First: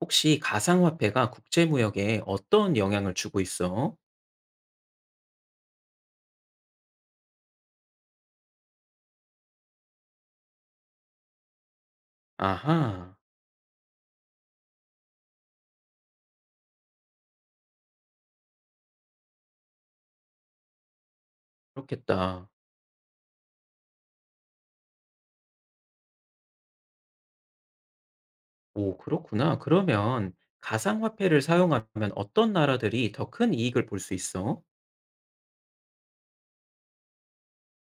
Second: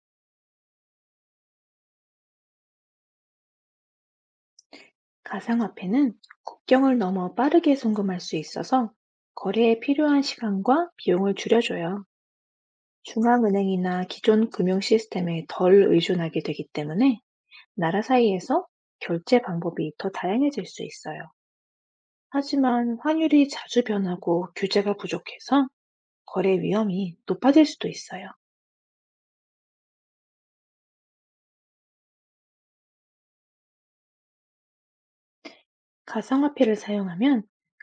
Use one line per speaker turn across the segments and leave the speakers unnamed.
혹시 가상화폐가 국제무역에 어떤 영향을 주고 있어?
가상화폐는 국경을 넘어 빠르게 송금할 수 있어서 거래에 필요한 시간과 비용을 줄여줘요.
아하,
중앙은행이나 기존 금융 시스템에 덜 의존하게 되기 때문에 나라 사이에서 결제 방법이 더 다양해질 수 있어요.
그렇겠다.
하지만 환율이 자주 변하고 규제가 부족해서 거래 위험이 높아질 수도 있어요.
오, 그렇구나. 그러면 가상화폐를 사용하면 어떤 나라들이 더 큰 이익을 볼 수 있어?
가상화폐를 사용하면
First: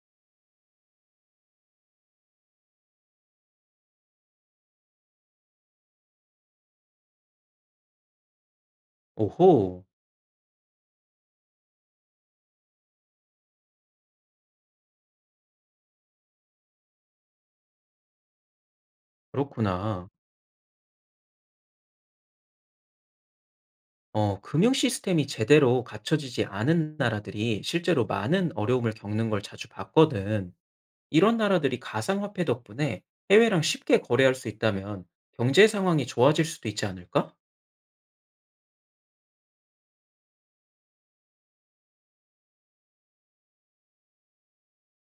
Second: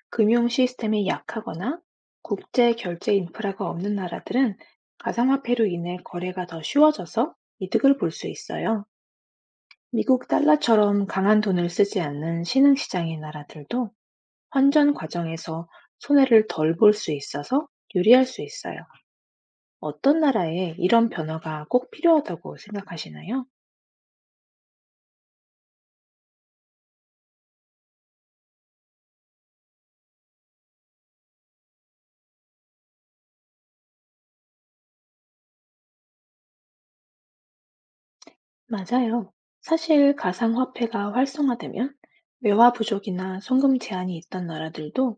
금융 시스템이 약하거나 국제 결제 인프라가 없는 나라들은 가상화폐로 인해 거래가 더 쉬워져서 이득을 볼 수 있어요.
오호,
미국 달러처럼 강한 돈을 쓰지 않는 신흥시장인 나라들도 환전 과정에서 손해를 덜 볼 수 있어서 유리할 수 있어요.
그렇구나.
어떤 나라에 이런 변화가 꼭 필요하다고 생각하시나요?
금융 시스템이 제대로 갖춰지지 않은 나라들이 실제로 많은 어려움을 겪는 걸 자주 봤거든. 이런 나라들이 가상화폐 덕분에 해외랑 쉽게 거래할 수 있다면 경제 상황이 좋아질 수도 있지 않을까?
맞아요. 사실 가상화폐가 활성화되면 외화 부족이나 송금 제한이 있던 나라들도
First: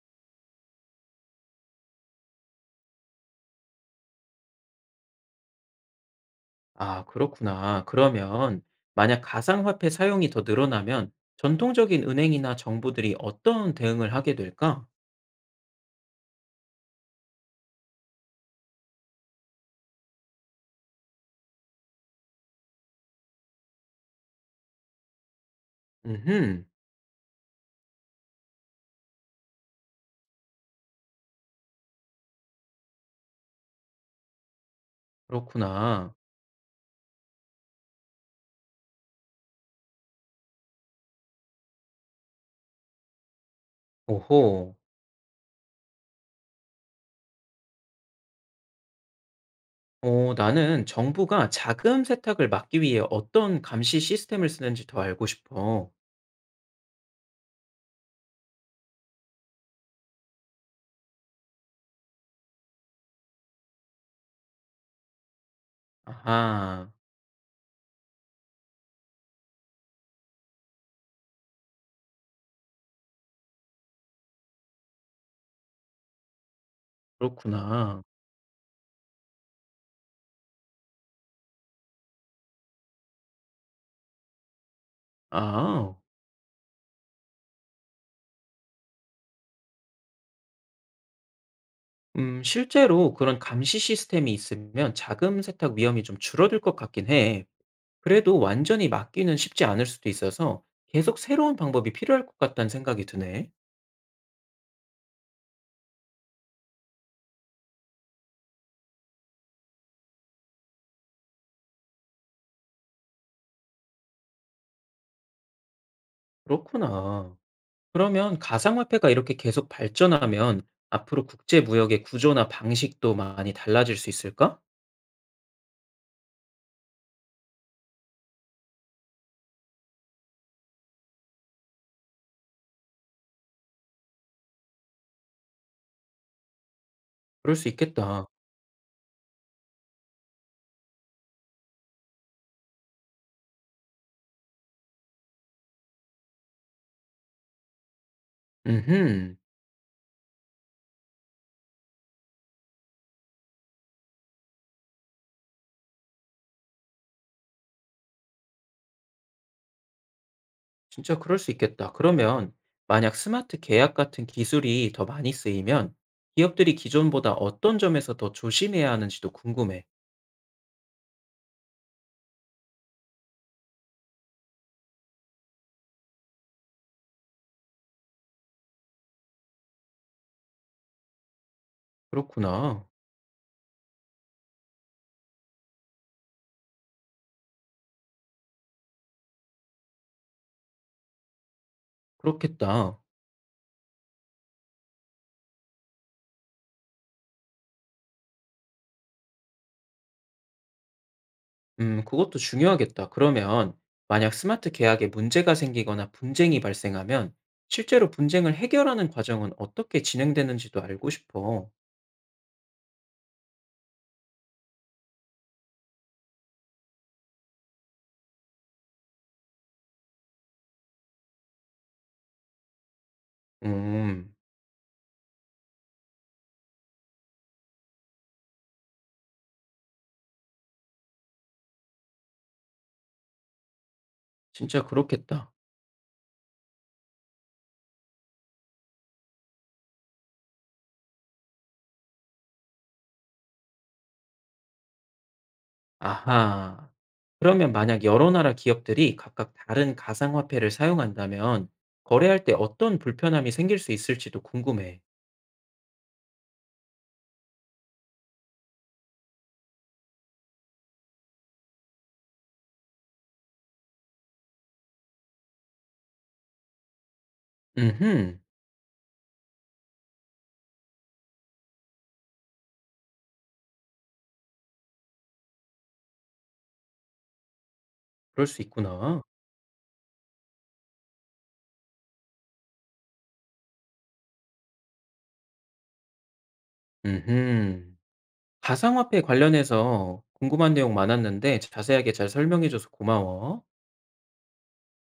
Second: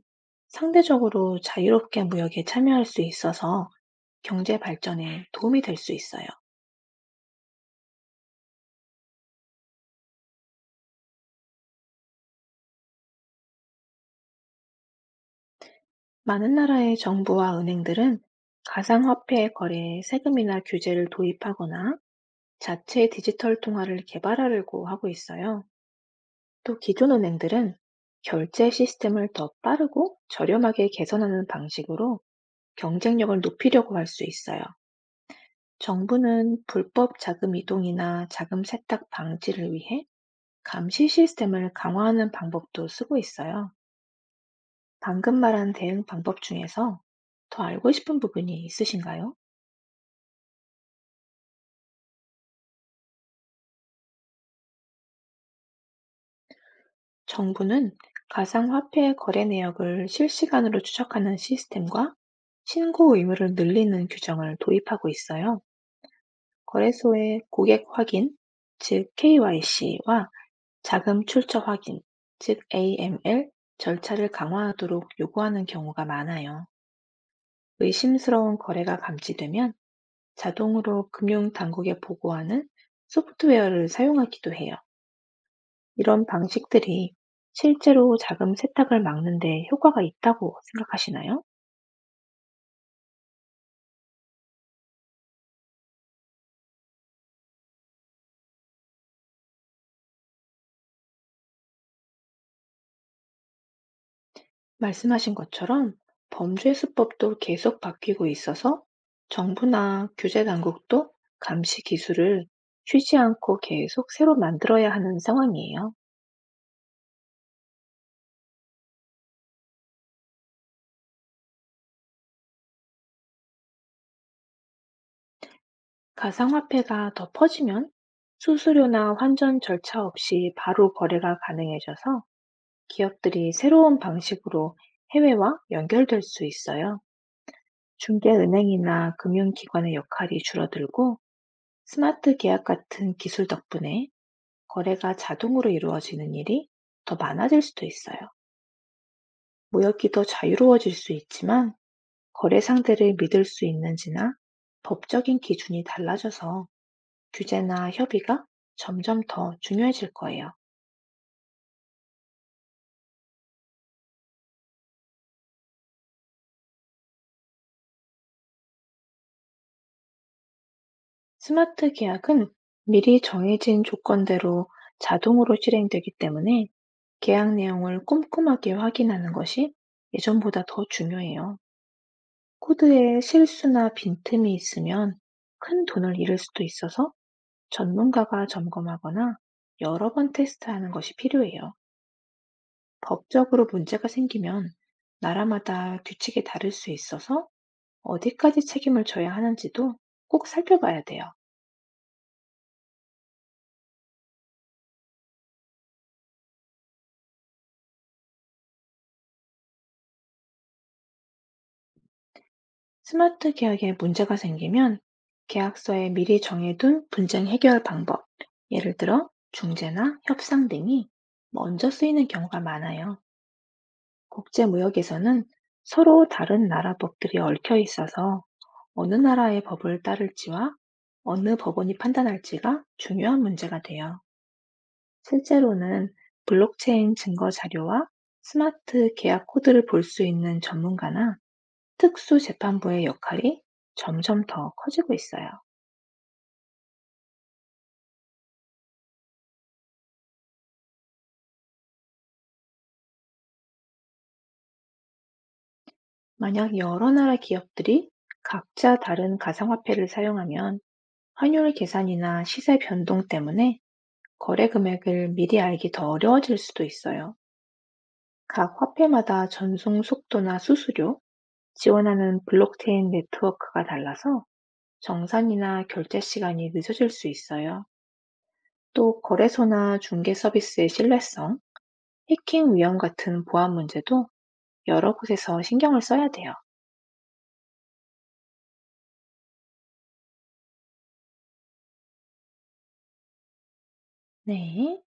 상대적으로 자유롭게 무역에 참여할 수 있어서 경제 발전에 도움이 될 수 있어요.
아, 그렇구나. 그러면 만약 가상화폐 사용이 더 늘어나면 전통적인 은행이나 정부들이 어떤 대응을 하게 될까?
많은 나라의 정부와 은행들은 가상화폐 거래에 세금이나 규제를 도입하거나 자체 디지털 통화를 개발하려고 하고 있어요.
음,
또 기존 은행들은 결제 시스템을 더 빠르고 저렴하게 개선하는 방식으로 경쟁력을 높이려고 할 수 있어요.
그렇구나.
정부는 불법 자금 이동이나 자금 세탁 방지를 위해 감시 시스템을 강화하는 방법도 쓰고 있어요.
오호.
방금 말한 대응 방법 중에서 더 알고 싶은 부분이 있으신가요?
나는 정부가 자금 세탁을 막기 위해 어떤 감시 시스템을 쓰는지 더 알고 싶어.
정부는 가상화폐 거래 내역을 실시간으로 추적하는 시스템과 신고 의무를 늘리는 규정을 도입하고 있어요.
아하,
거래소의 고객 확인, 즉 KYC와 자금 출처 확인, 즉 AML 절차를 강화하도록 요구하는 경우가 많아요.
그렇구나.
의심스러운 거래가 감지되면 자동으로 금융 당국에 보고하는 소프트웨어를 사용하기도 해요.
아,
이런 방식들이 실제로 자금 세탁을 막는데 효과가 있다고 생각하시나요?
실제로 그런 감시 시스템이 있으면 자금 세탁 위험이 좀 줄어들 것 같긴 해. 그래도 완전히 막기는 쉽지 않을 수도 있어서 계속 새로운 방법이 필요할 것 같다는 생각이 드네.
말씀하신 것처럼 범죄 수법도 계속 바뀌고 있어서 정부나 규제 당국도 감시 기술을 쉬지 않고 계속 새로 만들어야 하는 상황이에요.
그렇구나. 그러면 가상화폐가 이렇게 계속 발전하면 앞으로 국제 무역의 구조나 방식도 많이 달라질 수 있을까?
가상화폐가 더 퍼지면 수수료나 환전 절차 없이 바로 거래가 가능해져서 기업들이 새로운 방식으로 해외와 연결될 수 있어요.
그럴 수 있겠다.
중개은행이나 금융기관의 역할이 줄어들고 스마트 계약 같은 기술 덕분에 거래가 자동으로 이루어지는 일이 더 많아질 수도 있어요.
음흠.
무역이 더 자유로워질 수 있지만 거래 상대를 믿을 수 있는지나 법적인 기준이 달라져서 규제나 협의가 점점 더 중요해질 거예요.
진짜 그럴 수 있겠다. 그러면 만약 스마트 계약 같은 기술이 더 많이 쓰이면 기업들이 기존보다 어떤 점에서 더 조심해야 하는지도 궁금해.
스마트 계약은 미리 정해진 조건대로 자동으로 실행되기 때문에 계약 내용을 꼼꼼하게 확인하는 것이 예전보다 더 중요해요.
그렇구나.
코드에 실수나 빈틈이 있으면 큰 돈을 잃을 수도 있어서 전문가가 점검하거나 여러 번 테스트하는 것이 필요해요.
그렇겠다.
법적으로 문제가 생기면 나라마다 규칙이 다를 수 있어서 어디까지 책임을 져야 하는지도 꼭 살펴봐야 돼요.
그것도 중요하겠다. 그러면 만약 스마트 계약에 문제가 생기거나 분쟁이 발생하면 실제로 분쟁을 해결하는 과정은 어떻게 진행되는지도 알고 싶어.
스마트 계약에 문제가 생기면 계약서에 미리 정해둔 분쟁 해결 방법, 예를 들어 중재나 협상 등이 먼저 쓰이는 경우가 많아요.
음,
국제무역에서는 서로 다른 나라 법들이 얽혀 있어서 어느 나라의 법을 따를지와 어느 법원이 판단할지가 중요한 문제가 돼요.
진짜 그렇겠다.
실제로는 블록체인 증거 자료와 스마트 계약 코드를 볼 수 있는 전문가나 특수 재판부의 역할이 점점 더 커지고 있어요.
아하. 그러면 만약 여러 나라 기업들이 각각 다른 가상화폐를 사용한다면 거래할 때 어떤 불편함이 생길 수 있을지도 궁금해.
만약 여러 나라 기업들이 각자 다른 가상화폐를 사용하면 환율 계산이나 시세 변동 때문에 거래 금액을 미리 알기 더 어려워질 수도 있어요.
음흠,
각 화폐마다 전송 속도나 수수료, 지원하는 블록체인 네트워크가 달라서 정산이나 결제 시간이 늦어질 수 있어요.
그럴 수
또
있구나.
거래소나 중개 서비스의 신뢰성, 해킹 위험 같은 보안 문제도 여러 곳에서 신경을 써야 돼요.
음흠. 가상화폐 관련해서 궁금한 내용 많았는데 자세하게 잘 설명해줘서 고마워.
네.